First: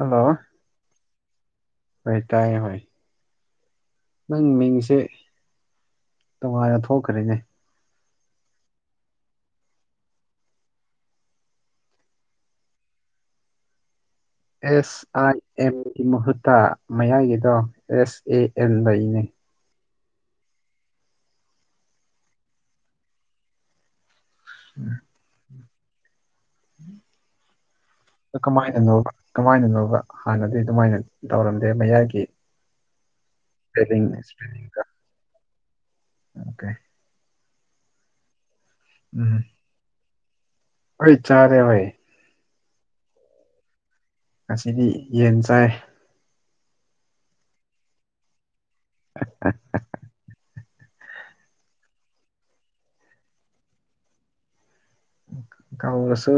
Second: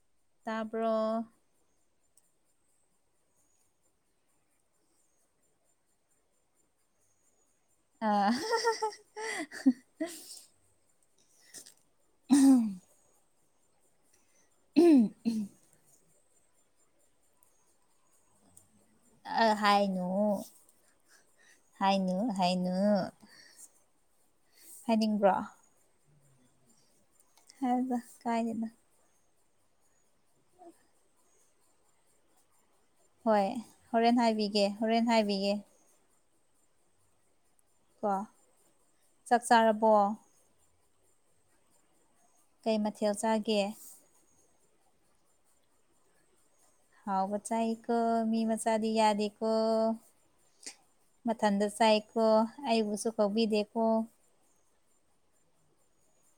Hello ꯇꯥꯕ꯭ꯔꯣ ꯍꯣꯏ ꯇꯥꯏꯌꯦ ꯍꯣꯏ ꯅꯪ ꯃꯤꯡꯁꯦ ꯇꯣꯉꯥꯟꯅ ꯊꯣꯛꯈ꯭ꯔꯦꯅꯦ ꯑꯥ [inaudible] ꯑꯦꯁ ꯑꯥꯏ ꯑꯦꯝꯒꯤ ꯃꯍꯨꯠꯇ ꯃꯌꯥꯏꯒꯤꯗꯣ ꯑꯦꯁ ꯑꯦ ꯑꯦꯝ ꯂꯩꯅꯦ ꯑ ꯍꯥꯏꯅꯨ ꯍꯥꯏꯅꯨ ꯍꯥꯏꯅꯨ ꯍꯥꯏꯅꯤꯡꯕ꯭ꯔꯣ ꯍꯥꯏꯕ ꯑ ꯀ ꯀꯥꯏꯗꯦꯗ ꯃꯥꯏꯅꯅ ꯀꯃꯥꯏꯅꯅꯣꯧꯕ ꯍꯥꯟꯅꯗꯤ ꯑꯗꯨꯃꯥꯏꯅ ꯇꯧꯔꯝꯗꯦ ꯃꯌꯥꯏꯒꯤ ꯍꯣꯏ ꯏꯁꯄꯦꯂꯤꯡ ꯍꯣꯔꯦꯟ ꯍꯥꯏꯕꯤꯒꯦ ꯏꯁꯄꯦꯂꯤꯡꯒ ꯍꯣꯔꯦꯟ ꯍꯥꯏꯕꯤꯒꯦ ꯑꯣꯀꯦ ꯀꯣ ꯆꯥꯛ ꯆꯥꯔꯕꯣ ꯑꯩꯏ ꯆꯔꯦ ꯥꯏ ꯀꯩ ꯃꯊꯦꯜ ꯆꯥꯒꯦ ꯉꯁꯤꯗꯤ ꯌꯦꯟ ꯆꯥꯏ ꯍꯥꯎ ꯃꯆꯥ ꯑꯩꯀ ꯃꯤ ꯃꯆꯥ ꯑꯗꯤ ꯌꯥꯗ ꯏꯀ ꯃꯊꯟꯇ ꯆꯥꯏꯀꯣ ꯑꯩꯕꯨꯁꯨ ꯀꯧꯕꯤꯗꯦꯀꯣ ꯀꯧꯔꯁꯨ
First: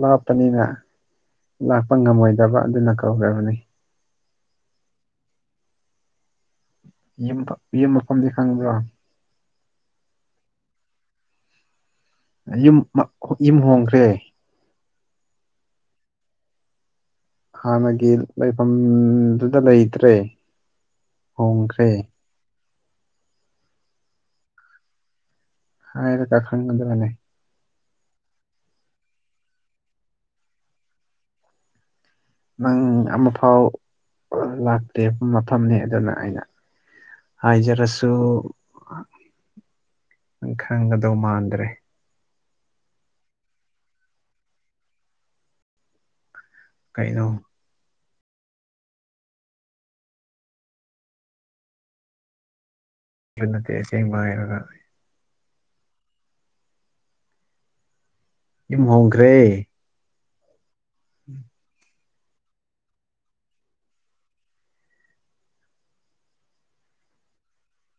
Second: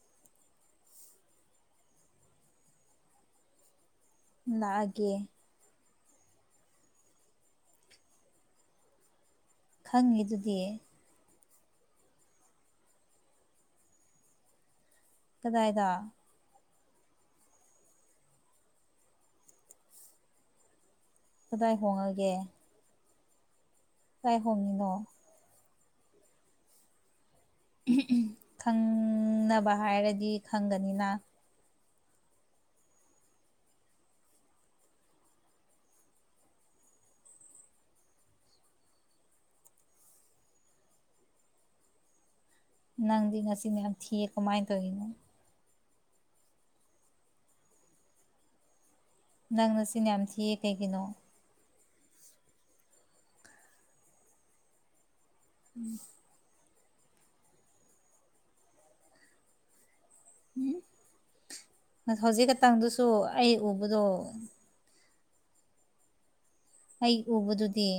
ꯂꯥꯞꯄꯅꯤꯅ ꯂꯥꯛꯄ ꯉꯝꯃꯣꯏꯗꯕ ꯑꯗꯨꯅ ꯀꯧꯈ꯭ꯔꯕꯅꯤ ꯂꯥꯛꯑꯒꯦ ꯌꯨꯝ ꯌꯨꯝ ꯃꯐꯝꯗꯤ ꯈꯪꯕ꯭ꯔꯣ ꯈꯪꯉꯤꯗꯨꯗꯤ ꯌꯨꯝ ꯌꯨꯝ ꯍꯣꯡꯈ꯭ꯔꯦ ꯀꯗꯥꯏꯗ ꯍꯥꯟꯅꯒꯤ ꯂꯩꯐꯝꯗꯨꯗ ꯂꯩꯇ꯭ꯔꯦ ꯀꯗꯥꯏ ꯍꯣꯡꯈ꯭ꯔꯦ ꯍꯣꯡꯉꯒꯦ ꯀꯥꯏ ꯍꯣꯅꯤꯅꯣ ꯍꯥꯏꯕꯗ ꯈꯪꯒꯗꯔꯅꯦ ꯈꯪꯅꯕ ꯍꯥꯏꯔꯗꯤ ꯈꯪꯒꯅꯤꯅ꯫ ꯅꯪ ꯑꯃꯐꯥꯎ ꯂꯥꯛꯇꯦ ꯃꯇꯝꯅ‌ꯦꯗꯅ ꯑꯩꯅ꯫ ꯍꯥꯏꯖꯔꯁꯨ ꯈꯪꯒꯗꯧ ꯃꯥꯟꯗ꯭ꯔꯦ꯫ ꯅꯪꯗꯤ ꯉꯁꯤ ꯃꯌꯥꯝ ꯊꯤꯌꯦ ꯀꯃꯥꯏꯅ ꯇꯧꯔꯤꯅꯣ꯫ ꯀꯩꯅꯣ꯫ ꯅꯪ ꯅꯆꯤꯟ ꯌꯥꯝ ꯊꯤꯌꯦ ꯀꯩꯒꯤꯅꯣ꯫ ꯑꯗꯨ ꯅꯠꯇꯦ ꯑꯁꯦꯡꯕ ꯍꯥꯏꯔꯒ꯫ ꯫ [unintelligible] ꯌꯨꯝ ꯍꯣꯡꯈ꯭ꯔꯦ꯫ ꯃꯤꯝ [unintelligible] ꯎꯝ ꯍꯧꯖꯤꯛ ꯈꯇꯪꯗꯨꯁꯨ ꯑꯩ ꯎꯕꯗꯣ ꯑꯩ ꯎꯕꯗꯨꯗꯤ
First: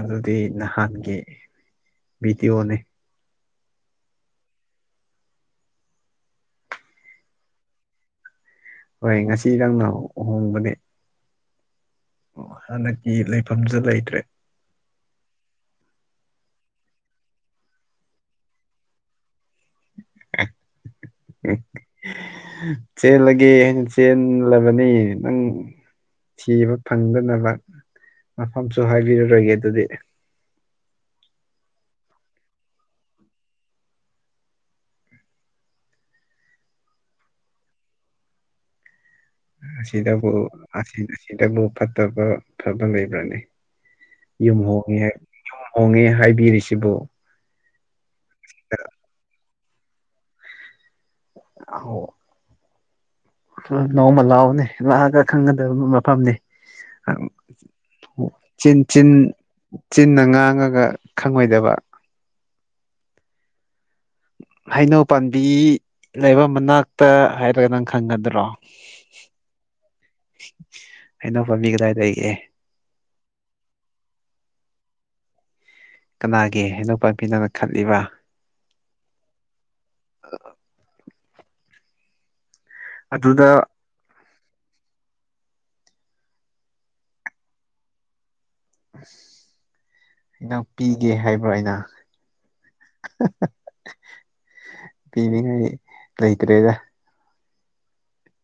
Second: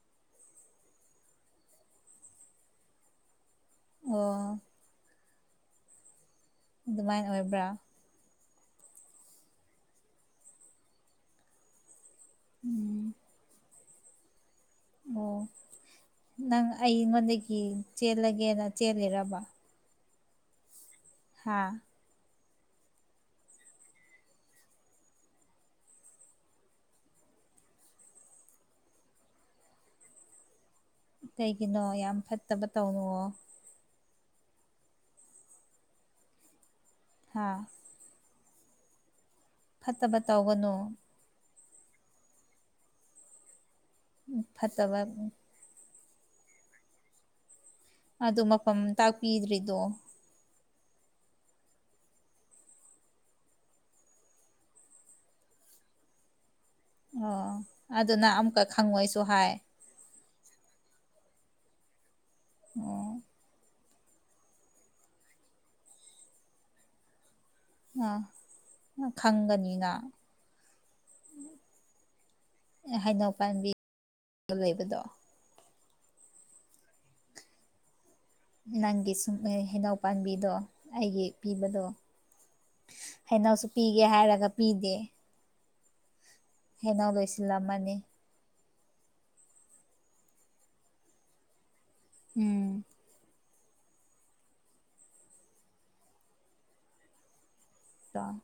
ꯑꯗꯨꯗꯤ ꯅꯍꯥꯟꯒꯤ ꯚꯤꯗꯤꯑꯣꯅꯤ ꯑꯣ ꯑꯗꯨꯃꯥꯏꯅ ꯑꯣꯏꯕ꯭ꯔꯥ ꯍꯣꯏ ꯉꯁꯤ ꯅꯪꯅ ꯑꯍꯣꯡꯕꯅꯦ ꯍꯟꯗꯛꯀꯤ ꯂꯩꯐꯝꯁꯨ ꯂꯩꯇ꯭ꯔꯦ ꯑꯣ ꯅꯪ ꯑꯩꯉꯣꯟꯗꯒꯤ ꯆꯦꯜꯂꯒꯦꯅ ꯆꯦꯂꯤꯔꯕ ꯍꯥꯥ ꯆꯦꯜꯂꯒꯦ ꯍꯥꯅ ꯆꯦꯜꯂꯕꯅꯤ ꯅꯪ꯫ ꯊꯤꯕ ꯐꯪꯗꯅꯕ ꯃꯐꯝꯁꯨ ꯍꯥꯏꯕꯤꯔꯔꯣꯏꯒꯦ ꯑꯗꯨꯗꯤ꯫ ꯀꯩꯒꯤꯅꯣ ꯌꯥꯝ ꯐꯠꯇꯕ ꯇꯧꯅꯨꯑꯣ꯫ ꯍꯥꯥ꯫ ꯐꯠꯇꯕ ꯁꯤꯗꯕꯨꯁ ꯇꯧꯒꯅꯨ ꯑꯁꯤ ꯑꯁꯤ꯫ ꯁꯤꯗꯕꯨ ꯐꯠꯇꯕ ꯐꯕ ꯂꯩꯕ꯭ꯔꯅꯦ ꯌꯨꯝ ꯍꯣꯡꯉꯦ ꯐꯠꯇꯕ ꯍꯥꯏꯕꯅꯤ꯫ ꯌꯨꯝ ꯍꯣꯡꯉꯦ ꯍꯥꯏꯕꯤꯔꯤꯁꯤꯕꯨ꯫ ꯑꯗꯨ ꯃꯐꯝ ꯇꯥꯛꯄꯤꯗ꯭ꯔꯤꯗꯣ꯫ ꯫ [unintelligible] ꯅꯣꯡꯃ ꯂꯥꯛꯑꯣꯅꯦ ꯂꯥꯛꯑꯒ ꯈꯪꯒꯗꯕ ꯃꯐꯝꯅ‌ꯦ꯫ ꯑꯣ ꯑꯗꯨꯅ ꯑꯃꯨꯛꯀ ꯆꯤꯟ ꯆꯤꯟ ꯈꯪꯉꯣꯏꯁꯨ ꯍꯥꯏ꯫ ꯆꯤꯟꯅ ꯉꯥꯡꯉꯒ ꯈꯪꯉꯣꯏꯗꯕ꯫ ꯑꯣ꯫ ꯍꯩꯅꯧ ꯄꯥꯟꯕꯤ ꯂꯩꯕ ꯃꯅꯥꯛ꯫ ꯇ ꯍꯥꯏꯔꯒ ꯅꯪ ꯑꯥ ꯈꯪꯒꯗ꯭ꯔꯣ꯫ ꯈꯪꯒꯅꯤꯅ ꯍꯩꯅꯧ ꯄꯝꯕꯤ ꯀꯗꯥꯏꯂꯩꯒ‌ꯦ꯫ ꯑꯦ ꯍꯩꯅꯧ ꯄꯥꯝꯕꯤ ꯂꯩꯕꯗꯣ꯫ ꯀꯅꯥꯒꯤ ꯍꯩꯅꯧ ꯄꯥꯝꯕꯤꯅꯣ ꯈꯜꯂꯤꯕ꯫ ꯅꯪꯒꯤ ꯁꯨꯝ ꯍꯩꯅꯧ ꯄꯥꯝꯕꯤꯗꯣ ꯑꯩꯒꯤ ꯄꯤꯕꯗꯣ꯫ ꯑꯗꯨꯗ ꯍꯩꯅꯧꯁꯨ ꯄꯤꯒꯦ ꯍꯥꯏꯔꯒ ꯄꯤꯗꯦ꯫ ꯍꯦꯟꯅꯧ ꯂꯣꯏꯁꯤꯜꯂꯝꯃꯅꯤ꯫ ꯅꯪ ꯄꯤꯒꯦ ꯍꯥꯏꯕ꯭ꯔꫭ ꯑꯩꯅ꯫ ꯎꯝ꯫ ꯄꯤꯅꯤꯡꯉꯥꯏ ꯂꯩꯇ꯭ꯔꯦꯗ꯫ ꯑꯗꯣ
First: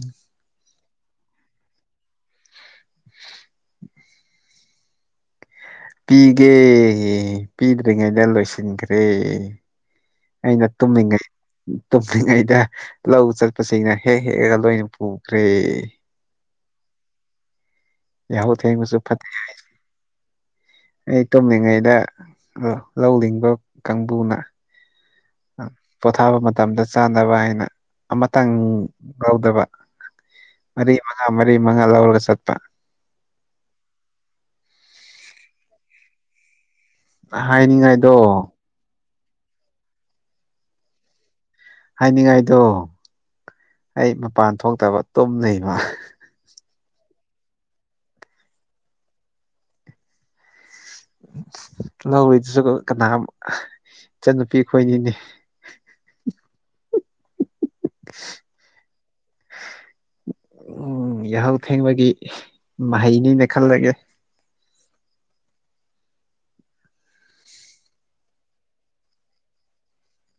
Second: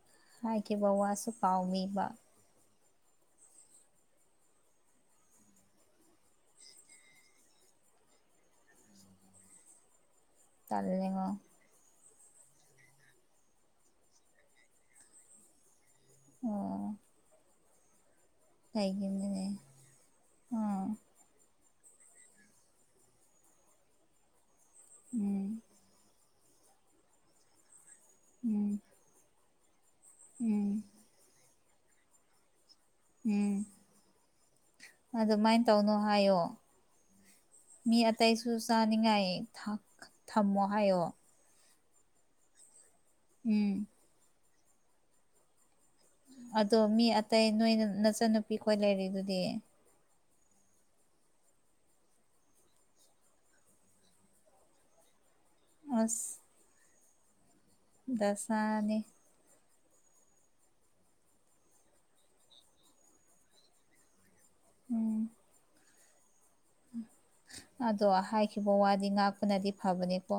꯫ ꯍꯥꯏꯈꯤꯕ ꯋꯥꯁꯨ ꯀꯥꯎꯅꯤꯕ꯫ ꯄꯤꯒꯦ ꯄꯤꯗ꯭ꯔꯤꯉꯩꯗ ꯂꯣꯏꯁꯤꯟꯈ꯭ꯔꯦ꯫ ꯑꯩꯅ ꯇꯨꯝꯃꯤꯉꯩ ꯇꯜꯂꯦꯉꯣ ꯇꯨꯝꯂꯤꯉꯩꯗ ꯂꯧ ꯆꯠꯄꯁꯤꯡꯅ ꯍꯦꯛ ꯍꯦꯛꯑꯒ ꯂꯣꯏꯅ ꯄꯨꯈ꯭ꯔꯦ ꯑꯣꯝ ꯀꯩꯒꯤꯅꯣꯅꯦ [unintelligible] ꯑꯥ ꯑꯩ ꯇꯣꯝꯂꯤꯉꯩꯗ ꯂꯧ ꯂꯤꯡꯕ ꯀꯥꯡꯕꯨꯅ ꯎꯝ ꯄꯣꯊꯥꯕ ꯃꯇꯝꯗ ꯆꯥꯅꯕ ꯍꯥꯏꯅ ꯑꯃꯇꯪ ꯎꯝ ꯉꯎꯗꯕ ꯎꯝ ꯃꯉꯥ ꯃꯔꯤ ꯃꯉꯥ ꯂꯧꯔꯒ ꯆꯠꯄ ꯎꯝ ꯑꯗꯨꯃꯥꯏꯅ ꯇꯧꯅꯣ ꯍꯥꯏꯌꯣ ꯃꯤ ꯍꯥꯏꯅꯤꯡꯉꯥꯏꯗꯣ ꯑꯇꯩꯁꯨ ꯆꯥꯅꯤꯡꯉꯥꯏ ꯊꯝꯃꯣ ꯍꯥꯏꯌꯣ ꯍꯥꯏꯅꯤꯡꯉꯥꯏꯗꯣ꯫ ꯎꯝ꯫ ꯑꯩ ꯃꯄꯥꯟ ꯊꯣꯛꯇꯕ ꯇꯨꯝ ꯂꯩꯕ꯫ ꯑꯗꯣ ꯃꯤ ꯑꯇꯩ ꯅꯣꯏ ꯅꯆꯟꯅꯨꯄꯤꯈꯣꯏ ꯂꯩꯔꯤꯗꯨꯗꯤ꯫ ꯂꯧꯔꯤꯗꯨꯁꯨ ꯀꯅꯥ ꯏꯆꯟꯅꯨꯄꯤ ꯑꯩ ꯈꯣꯏꯅꯤꯅꯦ꯫ ꯑꯁ ꯗꯁꯥꯅꯤ꯫ ꯌꯥꯍꯧ ꯊꯦꯡꯕꯒꯤ ꯃꯍꯩꯅꯤꯅ ꯈꯜꯂꯒꯦ꯫ ꯎꯝ꯫ ꯑꯗꯣ ꯍꯥꯏꯈꯤꯕ ꯋꯥꯗꯤ ꯉꯥꯛꯄꯅꯗꯤ ꯐꯕꯅꯦꯀꯣ꯫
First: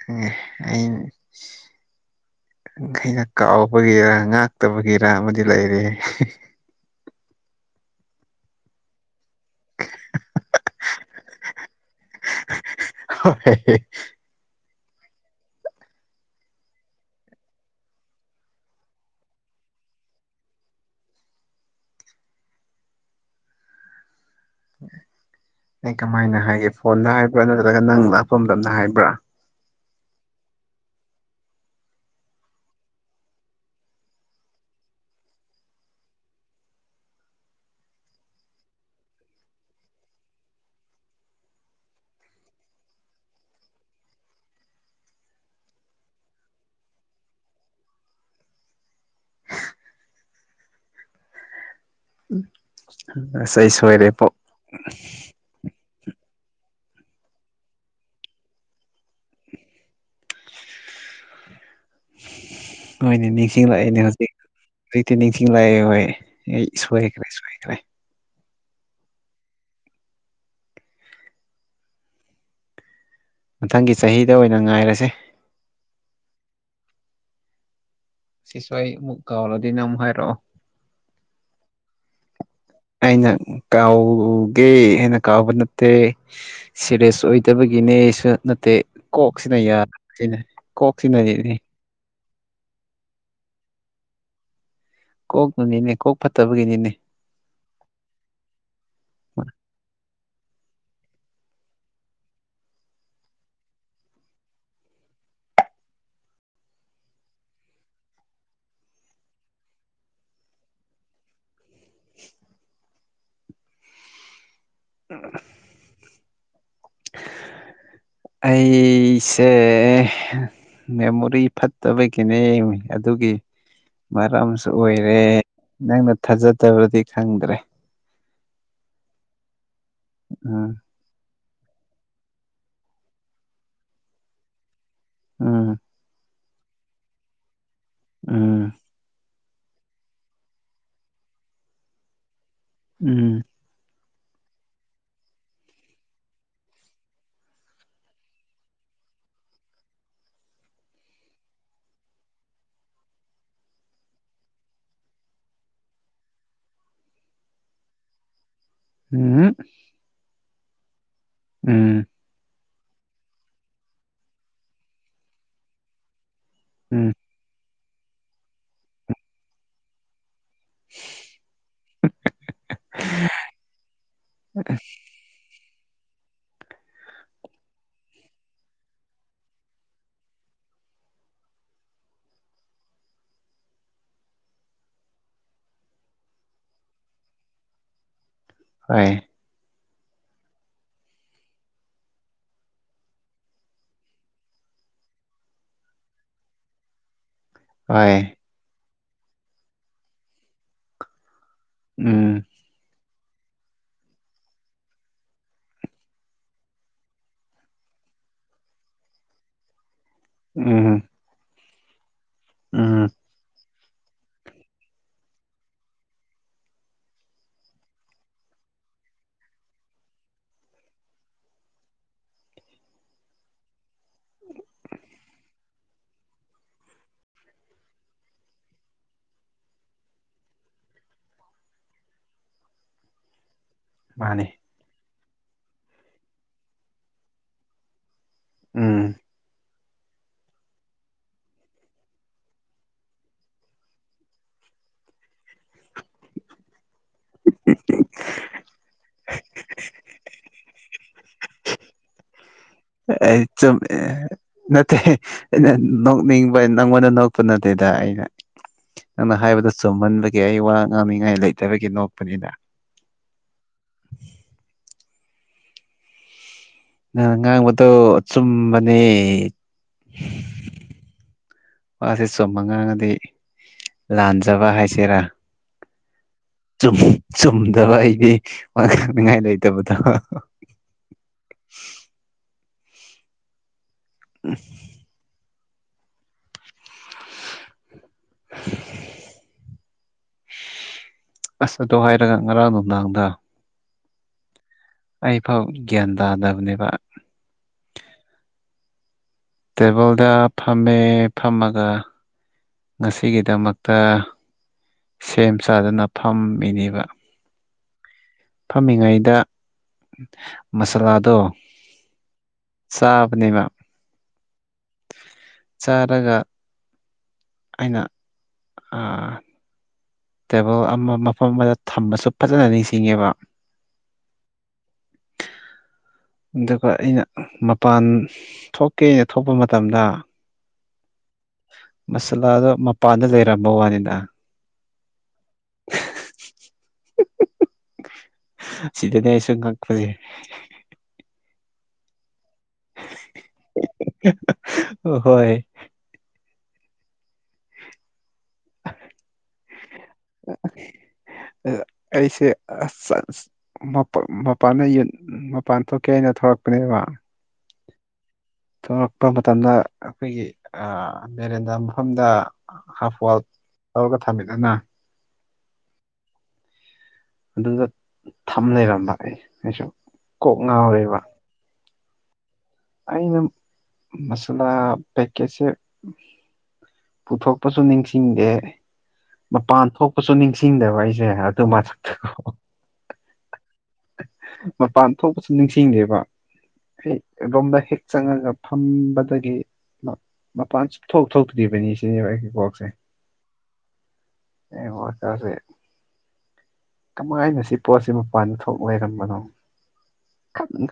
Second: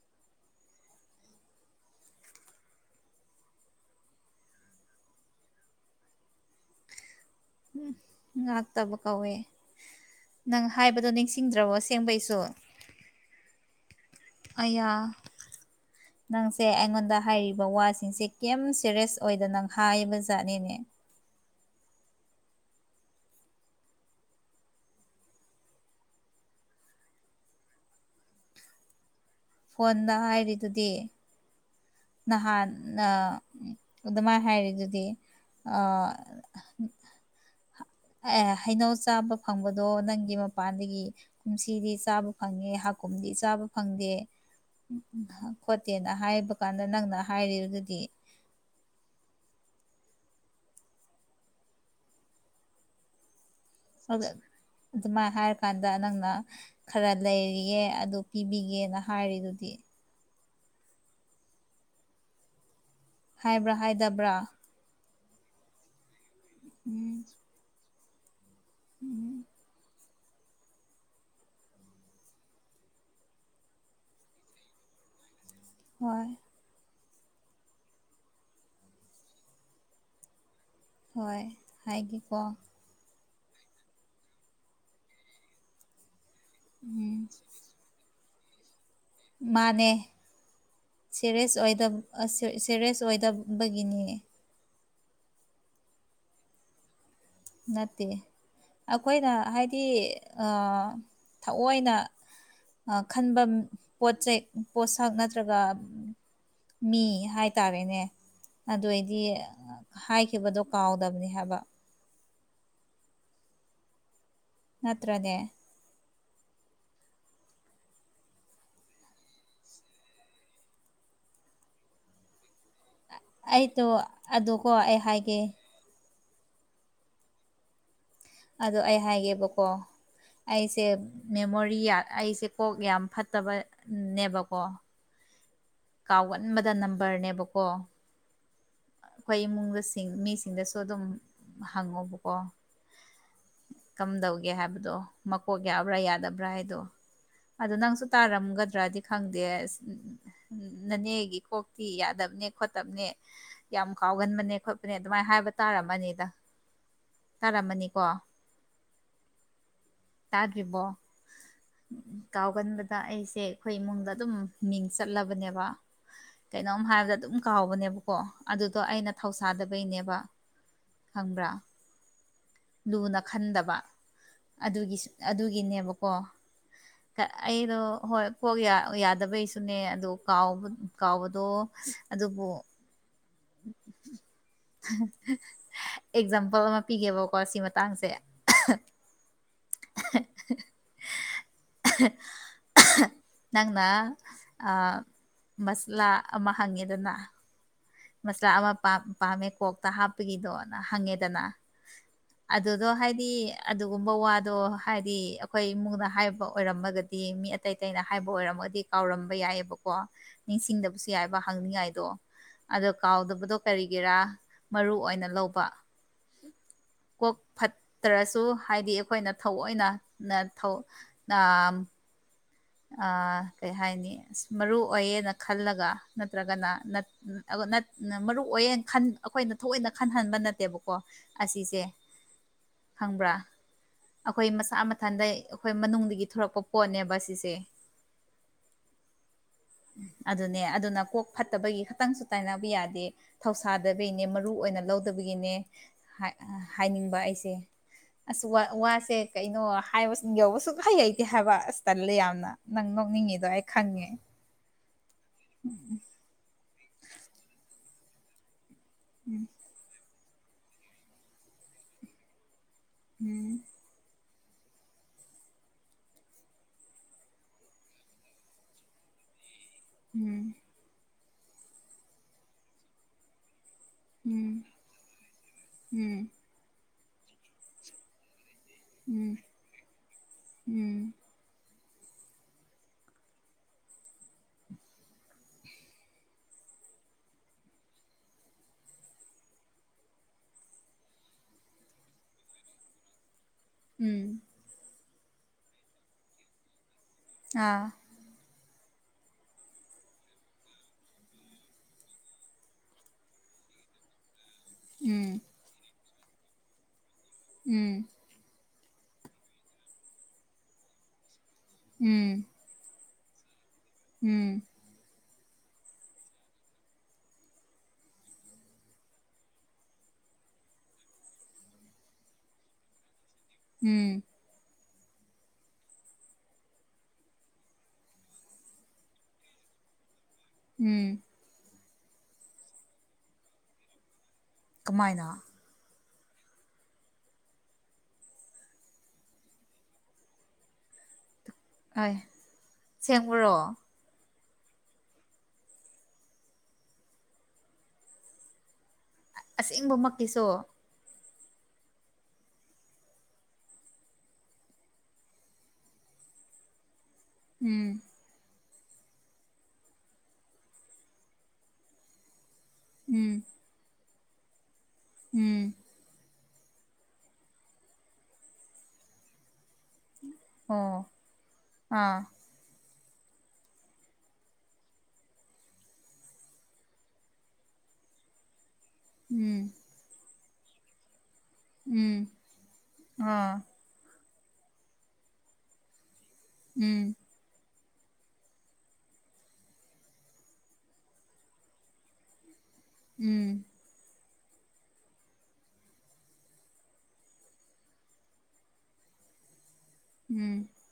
꯫ ꯑꯩꯅ ꯀꯥꯎꯕꯒꯤꯔ ꯉꯥꯛꯇꯕꯒꯤꯔ ꯑꯃꯗꯤ ꯂꯩꯔ‌ꯦ ꯍ‌ꯦ꯫ ꯉ ꯇꯕꯀꯧꯋ‌ꯦ꯫ ꯅꯪ ꯍꯥꯏꯕꯗꯣ ꯅꯤꯡꯁꯤꯡꯗ꯭ꯔꯕꯣ ꯑꯁꯦꯡꯕꯩꯁꯨ꯫ ꯍꯣꯏ ꯑꯌꯥ [unintelligible] ꯅꯪꯁꯦ ꯑꯩꯉꯣꯟꯗ ꯍꯥꯏꯔꯤꯕ ꯋꯥꯁꯤꯡꯁꯦ ꯀꯩꯝ ꯁꯦꯔꯤꯌꯁ ꯑꯣꯏꯗꯅ ꯅꯪ ꯍꯥꯏꯕ ꯖꯥꯠꯅꯦꯅꯦ ꯑꯩ ꯀꯃꯥꯏꯅ ꯍꯥꯏꯒꯦ ꯐꯣꯟꯗ ꯍꯥꯏꯕ꯭ꯔꯥ ꯅꯠꯇ꯭ꯔꯒ ꯅꯪ ꯂꯥꯛꯄ ꯃꯇꯝꯇꯗ ꯍꯥꯏꯕ꯭ꯔꯥ ꯐꯣꯟꯗ ꯍꯥꯏꯔꯤꯗꯨꯗꯤ ꯅꯍꯥꯟ ꯑꯗꯨꯃꯥꯏꯅ ꯍꯥꯏꯔꯤꯗꯨꯗꯤ ꯑꯦ ꯍꯩꯅꯧ ꯆꯥꯕ ꯐꯪꯕꯗꯣ ꯅꯪꯒꯤ ꯃꯄꯥꯟꯗꯒꯤ ꯀꯨꯝꯁꯤꯗꯤ ꯆꯥꯕ ꯐꯪꯉꯦ ꯍꯥꯀꯨꯝꯗꯤ ꯆꯥꯕ ꯐꯪꯗꯦ ꯎ ꯎ ꯈꯣꯠꯇꯦꯅ ꯍꯥꯏꯕ ꯀꯥꯟꯗ ꯅꯪꯅ ꯍꯥꯏꯔꯤꯗꯨꯗꯤ [unintelligible] [unintelligible] ꯑꯗꯨꯃꯥꯏꯅ ꯍꯥꯏꯔꯀꯥꯟꯗ ꯅꯪꯅ ꯈꯔ ꯂꯩꯔꯤꯌꯦ ꯑꯗꯨ ꯄꯤꯕꯤꯒꯦꯅ ꯍꯥꯏꯔꯤꯗꯨꯗꯤ ꯍꯣꯏꯅꯦ ꯅꯤꯡꯁꯤꯡ ꯍꯥꯏꯕ꯭ꯔꯥ ꯂꯥꯛꯑꯏꯅꯦ ꯍꯧꯖꯤꯛ ꯍꯥꯏꯗꯕ꯭ꯔꯥ ꯍꯧꯛꯇꯤ ꯅꯤꯡꯁꯤꯡꯂꯛꯑꯦ ꯍꯣꯏ ꯑꯩ ꯁꯣꯏꯈ꯭ꯔꯦ ꯁꯣꯏꯈ꯭ꯔꯦ ꯎꯝ ꯃꯊꯪꯒꯤ ꯆꯍꯤꯗ ꯑꯣꯏꯅ ꯉꯥꯏꯔꯁꯦ ꯍꯣꯏ ꯁꯤꯁꯨ ꯑꯩ ꯑꯃꯨꯛ ꯀꯥꯎꯔꯥꯗꯤ ꯅꯪ ꯑꯃꯨꯛ ꯍꯥꯏꯔꯛꯑꯣ ꯍꯣꯏ ꯍꯥꯏꯒꯦꯀꯣ ꯑꯩꯅ ꯀꯥꯎꯒꯦ ꯑꯩꯅ ꯀꯥꯎꯕ ꯅꯠꯇꯦ ꯁꯦꯔꯤꯌꯥꯁ ꯎꯝ ꯑꯣꯏꯗꯕꯒꯤ ꯒꯤꯅꯦꯁꯨ ꯅꯠꯇꯦ ꯀꯣꯛꯁꯤꯅ ꯃꯥꯅꯦ ꯁꯤꯅ ꯀꯣꯛꯁꯤꯅꯅꯦ ꯁꯦꯔꯤꯁ ꯑꯣꯏꯗꯕꯒꯤꯅꯦ ꯀꯣꯛꯅꯅꯤꯅꯦ ꯀꯣꯛ ꯐꯠꯇꯕꯒꯤꯅꯤꯅꯦ ꯅꯠꯇꯦ ꯑꯩꯈꯣꯏꯅ ꯍꯥꯏꯗꯤ ꯊꯑꯣꯏꯅ ꯈꯟꯕ ꯄꯣꯠ ꯆꯩꯩ ꯄꯣꯠꯁꯛ ꯅꯠꯇ꯭ꯔꯒ ꯃꯤ ꯍꯥꯏꯇꯥꯔꯦꯅꯦ ꯑꯗꯨ ꯑꯣꯏꯗꯤ ꯍꯥꯏꯈꯤꯕꯗꯣ ꯀꯥꯎꯗꯕꯅꯤ ꯍꯥꯏꯕ [unintelligible] ꯅꯠꯇ꯭ꯔꯅꯦ ꯑꯩꯁꯦ ꯃꯦꯃꯣꯔꯤ ꯐꯠꯇꯕ ꯒꯤꯅꯦ ꯑꯗꯨꯒꯤ ꯑꯩꯗꯣ ꯃꯔꯝꯁꯨ ꯑꯗꯨꯀꯣ ꯑꯩ ꯑꯣꯏꯔꯦ ꯍꯥꯏꯒꯦ ꯅꯪꯅ ꯊꯥꯖꯗꯕꯗꯤ ꯈꯪꯗ꯭ꯔꯦ ꯑꯗꯣ ꯑꯩ ꯍꯥꯏꯒꯦꯕꯀꯣ ꯎꯝ ꯑꯩꯁꯦ ꯃꯦꯃꯣꯔꯤ ꯑꯩꯁꯦ ꯀꯣꯛ ꯌꯥꯝ ꯐꯠꯇꯕꯅꯦꯕꯀꯣ ꯎꯝ ꯑꯒꯟꯕꯗ ꯅꯝꯕꯔꯅꯦꯕꯀꯣ ꯎꯝ ꯑꯩꯈꯣꯏ ꯏꯃꯨꯡꯗ ꯃꯤꯁꯤꯡꯗꯁꯨ ꯑꯗꯨꯝ ꯍꯪꯉꯣꯕꯀꯣ ꯎꯝ ꯀꯝꯗꯧꯒꯦ ꯍꯥꯏꯕꯗꯣ ꯃꯀꯣꯛ ꯌꯥꯎꯕ꯭ꯔꯥ ꯌꯥꯗꯕ꯭ꯔꯥ ꯍꯥꯏꯗꯣ ꯑꯗ ꯅꯪꯁꯨ ꯇꯥꯔꯝꯒꯗ꯭ꯔꯗꯤ ꯈꯪꯗꯦ ꯑꯁ ꯎ ꯅꯥꯅꯦꯒꯤ ꯀꯣꯛꯇꯤ ꯌꯥꯗꯕꯅꯦ ꯈꯣꯠꯇꯕꯅꯦ ꯌꯥꯝ ꯀꯥꯎꯒꯟꯕꯅꯦ ꯈꯣꯠꯄꯅꯦ ꯑꯗꯨꯃꯥꯏꯅ ꯍꯥꯏꯕ ꯇꯥꯔꯝꯃꯅꯤꯗ ꯇꯥꯔꯝꯃꯅꯤꯀꯣ ꯎꯝ ꯇꯥꯗꯔꯤꯕꯣ ꯎꯝ ꯀꯥꯎꯒꯟꯕꯗ ꯑꯩꯁꯦ ꯑꯩꯈꯣꯏ ꯏꯃꯨꯡꯗ ꯑꯗꯨꯝ ꯃꯤꯡ ꯆꯠꯂꯕꯅꯦꯕ ꯀꯩꯅꯣꯝ ꯎꯝ ꯍꯥꯏꯕꯗ ꯑꯗꯨꯝ ꯀꯥꯎꯕꯅꯦꯕꯀꯣ ꯑꯗꯨꯗꯣ ꯑꯩꯅ ꯊꯧꯁꯥꯗꯕꯩꯅꯦꯕ ꯈꯪꯕ꯭ꯔꯥ ꯂꯨꯅ ꯈꯟꯗꯕ ꯑꯗꯨꯒꯤ ꯑꯗꯨꯒꯤꯅꯦꯕꯀꯣ ꯑꯩꯗꯣ ꯍꯣꯏ ꯀꯣꯛ ꯌꯥꯗꯕꯩꯁꯨꯅꯦ ꯑꯗꯨ ꯀꯥꯎꯕ ꯀꯥꯎꯕꯗꯣ ꯑꯗꯨꯕꯨ ꯑꯦꯛꯖꯥꯝꯄꯜ ꯑꯃ ꯄꯤꯒꯦꯕꯀꯣ ꯁꯤ ꯃꯇꯥꯡꯁꯦ ꯍꯣꯏ [unintelligible] ꯅꯪꯅ ꯃꯁꯂꯥ ꯑꯃ ꯍꯪꯉꯦꯗꯅ ꯍꫭꯏ ꯇ꯭ꯔꯥꯛ ꯑꯃ ꯄꯥꯝꯃꯦ ꯀꯣꯛꯇ ꯍꯥꯞꯄꯒꯤꯗꯣꯅ ꯍꯪꯉꯦꯗꯅ ꯎꯝ ꯑꯗꯨꯗꯣ ꯍꯥꯏꯗꯤ ꯑꯗꯨꯒꯨꯝꯕ ꯋꯥꯗꯣ ꯍꯥꯏꯗꯤ ꯑꯩꯈꯣꯏ ꯏꯃꯨꯡꯗ ꯍꯥꯏꯕ ꯑꯣꯏꯔꯝꯃꯒꯗꯤ ꯃꯤ ꯑꯇꯩ ꯑꯇꯩꯩꯅ ꯍꯥꯏꯕ ꯑꯣꯏꯔꯝꯃꯒꯗꯤ ꯀꯥꯎꯔꯝꯕ ꯌꯥꯏꯑꯕꯀꯣ ꯎꯝ ꯅꯤꯡꯁꯤꯡꯗꯕꯁꯨ ꯌꯥꯏꯕ ꯍꯪꯅꯤꯡꯉꯥꯏꯗꯣ ꯑꯗꯣ ꯎꯝ ꯀꯥꯎꯗꯕꯗꯣ ꯀꯔꯤꯒꯤꯔꯥ ꯃꯔꯨ ꯑꯣꯏꯅ ꯂꯧꯕ ꯀꯣꯛ ꯐꯠꯇ꯭ꯔꯁꯨ ꯍꯥꯏꯗꯤ ꯑꯩꯈꯣꯏꯅ ꯊꯑꯣꯏꯅ ꯇꯥꯝ ꯀꯩ ꯍꯥꯏꯅꯤ ꯑ ꯃꯔꯨ ꯑꯣꯏꯌꯦꯅ ꯈꯜꯂꯒ ꯅꯠꯇ꯭ꯔꯒꯅ ꯎ ꯑ ꯃꯔꯨꯑꯣꯌꯦ ꯑꯩꯈꯣꯏꯅ ꯊꯑꯣꯏꯅ ꯈꯟꯍꯟꯕ ꯅꯠꯇꯦꯕꯀꯣ ꯑꯁꯤꯁꯦ ꯈꯪꯕ꯭ꯔꯥ ꯃꯥꯅꯤ ꯑꯩꯈꯣꯏ ꯃꯁꯥ ꯃꯊꯟꯗ ꯑꯩꯈꯣꯏ ꯃꯅꯨꯡꯗꯒꯤ ꯊꯣꯔꯛꯄ ꯄꯣꯠꯅꯦꯕ ꯁꯤꯁꯦ ꯎꯝ ꯎ ꯑꯗꯨꯅꯦ ꯑꯗꯨꯅ ꯀꯣꯛ ꯐꯠꯇꯕꯒꯤ ꯈꯇꯪꯁꯨ ꯇꯥꯏꯅꯕ ꯌꯥꯗꯦ ꯊꯧꯁꯥꯗꯕꯒꯤꯅꯦ ꯃꯔꯨ ꯑꯣꯏꯅ ꯂꯧꯗꯕꯒꯤꯅꯦ ꯍꯥꯏꯅꯤꯡꯕ ꯑꯩꯁꯦ ꯑꯁ ꯋꯥꯁꯦ ꯀꯩꯅꯣ ꯍꯥꯏꯕꯁꯤꯡ ꯌꯧꯕꯁꯨ ꯍꯩ ꯍꯩꯇꯦ ꯍꯥꯏꯕ ꯑꯁ ꯇꯜꯂꯦ ꯌꯥꯝꯅ [unintelligible] ꯑꯩ ꯆꯨꯝ ꯅꯠꯇꯦ ꯅꯪꯉꯣꯟꯗ ꯅꯔꯄ ꯅꯠꯇꯦꯗ ꯑꯩꯅ ꯅꯪꯅ ꯍꯥꯏꯕꯗ ꯆꯨꯝꯍꯟꯕ ꯑꯩ ꯋꯥ ꯉꯥꯡꯅꯤꯡꯉꯥꯏ ꯂꯩꯇꯕꯒꯤ ꯅꯣꯛꯄꯅꯤꯗ ꯎꯝ [unintelligible] ꯅꯪꯅ ꯉꯥꯡꯕꯗꯣ ꯑꯆꯨꯝꯕꯅꯦ ꯎꯝ ꯋꯥꯁꯦ ꯆꯨꯝꯃ ꯉꯥꯡꯉꯗꯤ ꯂꯥꯟꯖꯕ ꯍꯥꯏꯁꯤꯔꯥ ꯎꯝ ꯆꯨꯝ ꯆꯨꯝꯗꯕ ꯑꯩꯗꯤ ꯋꯥ ꯎꯝ ꯉꯥꯡꯅꯤꯉꯥꯏ ꯂꯩꯇꯕꯗꯣ ꯎꯝ ꯎꯝ ꯑꯁ ꯑꯗꯣ ꯍꯥꯏꯔꯒ ꯉꯔꯥꯡ ꯅꯨꯡꯗꯥꯡꯗ ꯎꯝ ꯑꯩꯐꯥꯎ ꯒ꯭ꯌꯥꯟ ꯇꯥꯗꯕꯅꯦꯕ ꯑꯥ ꯇꯦꯕꯜꯗ ꯐꯝꯃꯦ ꯐꯝꯃꯒ ꯉꯁꯤꯒꯤꯗꯃꯛꯇ ꯎꯝ ꯁꯦꯝ ꯁꯥꯗꯅ ꯐꯝꯃꯤꯅꯦꯕ ꯎꯝ ꯐꯝꯃꯤꯉꯩꯗ ꯃꯁꯥꯂꯥꯗꯣ ꯎꯝ ꯆꯥꯕꯅꯦꯕ ꯎꯝ ꯆꯥꯔꯒ ꯑꯩꯅ ꯑ ꯇꯦꯕꯜ ꯑꯃ ꯃꯐꯝ ꯑꯃꯗ ꯊꯝꯕꯁꯨ ꯐꯖꯅ ꯅꯤꯡꯁꯤꯡꯉꯦꯕ ꯎꯝ [inaudible] ꯑꯗꯨꯒ ꯑꯩꯅ ꯃꯄꯥꯟ ꯊꯣꯛꯀꯦꯅ ꯊꯣꯛꯄ ꯃꯇꯝꯗ ꯎꯝ ꯃꯁꯥꯂꯥꯗꯣ ꯃꯄꯥꯟꯗ ꯂꯩꯔꯝꯕ ꯋꯥꯅꯤꯗ ꯀꯃꯥꯏꯅ ꯁꯤꯗꯅꯦ ꯑꯩꯁꯨ ꯉꯛꯄꯁꯦ [unintelligible] ꯑꯥꯏ ꯑꯁꯦꯡꯕꯔꯣ ꯍꯣꯏ ꯑꯁꯦꯡꯕꯃꯛ ꯑꯩꯁꯦ ꯑꯁ ꯑꯁ ꯃꯄ ꯃꯄꯥꯟꯗ ꯌꯦꯟ ꯃꯄꯥꯟ ꯊꯣꯛꯀꯦ ꯍꯥꯏꯅ ꯊꯣꯔꯛꯄꯅꯦꯕ ꯎꯝ ꯊꯣꯛꯂꯛꯄ ꯃꯇꯝꯗ ꯑꯩꯈꯣꯏꯒꯤ ꯑ ꯚꯦꯔꯦꯟꯗꯥ ꯃꯐꯝꯗ ꯍꯥꯐ ꯎꯝ ꯋꯥꯜꯗ ꯇꯧꯔꯒ ꯊꯝꯃꯤꯗꯅ ꯎꯝ ꯑꯗꯨꯗ ꯊꯝ ꯂꯩꯔꯝꯕ ꯑꯩ ꯑꯩꯁꯨ ꯀꯣꯛ ꯑꯣ ꯉꯥꯎꯔꯦꯕ ꯑꯥ ꯑꯩꯩꯅ ꯃꯁꯂꯥ ꯄꯦꯛꯀꯦꯠꯁꯦ ꯄꯨꯊꯣꯛꯄꯁꯨ ꯅꯤꯡꯁꯤꯡꯗꯦ ꯎꯝ ꯃꯄꯥꯟ ꯊꯣꯛꯄꯁꯨ ꯅꯤꯡꯁꯤꯡꯗꯕ ꯑꯩꯁꯦ ꯑꯗꯨ ꯃꯊꯛꯗꯀꯣ ꯍꯥꯥ ꯃꯄꯥꯟ ꯊꯣꯛꯄꯁꯨ ꯅꯤꯡꯁꯤꯡꯗꯦꯕ ꯎꯝ ꯑꯩ ꯑꯗꯣꯝꯗ ꯍꯦꯛ ꯆꯪꯉꯒ ꯐꯝꯕꯗꯒꯤ ꯃꯄꯥꯟ ꯁꯨꯡꯊꯣꯛ ꯊꯣꯛꯇ꯭ꯔꯤꯕꯅꯤ ꯁꯤꯅꯦꯕ ꯑꯩꯒꯤ ꯀꯣꯛꯁꯦ ꯎꯝ ꯑꯩ ꯋꯥꯀꯁꯦ ꯀꯃꯥꯏꯅ ꯁꯤ ꯄꯣꯠꯁꯤ ꯃꯄꯥꯟꯗ ꯊꯝ ꯑꯣꯏꯔꯝꯕꯅꯣ ꯎꯝ ꯟ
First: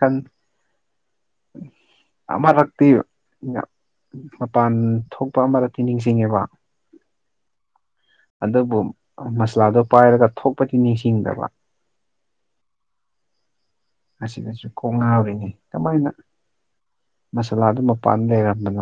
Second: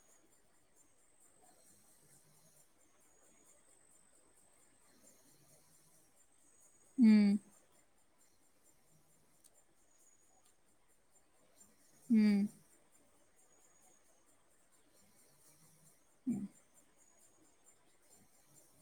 ꯑꯃꯔꯛꯇꯤ ꯃꯄꯥꯟ ꯊꯣꯛꯄ ꯑꯃꯗꯗꯤꯤ ꯅꯤꯡꯁꯤꯡꯉꯦꯕ ꯎꯝ ꯑꯗꯨꯕꯨ ꯃꯁꯥꯂꯥꯗꯣ ꯄꯥꯏꯔꯒ ꯊꯣꯛꯄꯗꯤ ꯅꯤꯡꯁꯤꯡꯗꯕ ꯎꯝ ꯑꯁꯤꯗꯁꯨ ꯀꯣꯡ ꯉꯥꯎꯔꯤꯅꯤ ꯀꯃꯥꯏꯅ ꯃꯁꯥꯂꯥꯗꯨ ꯃꯄꯥꯟ ꯂꯩꯔꯝꯕꯅꯣ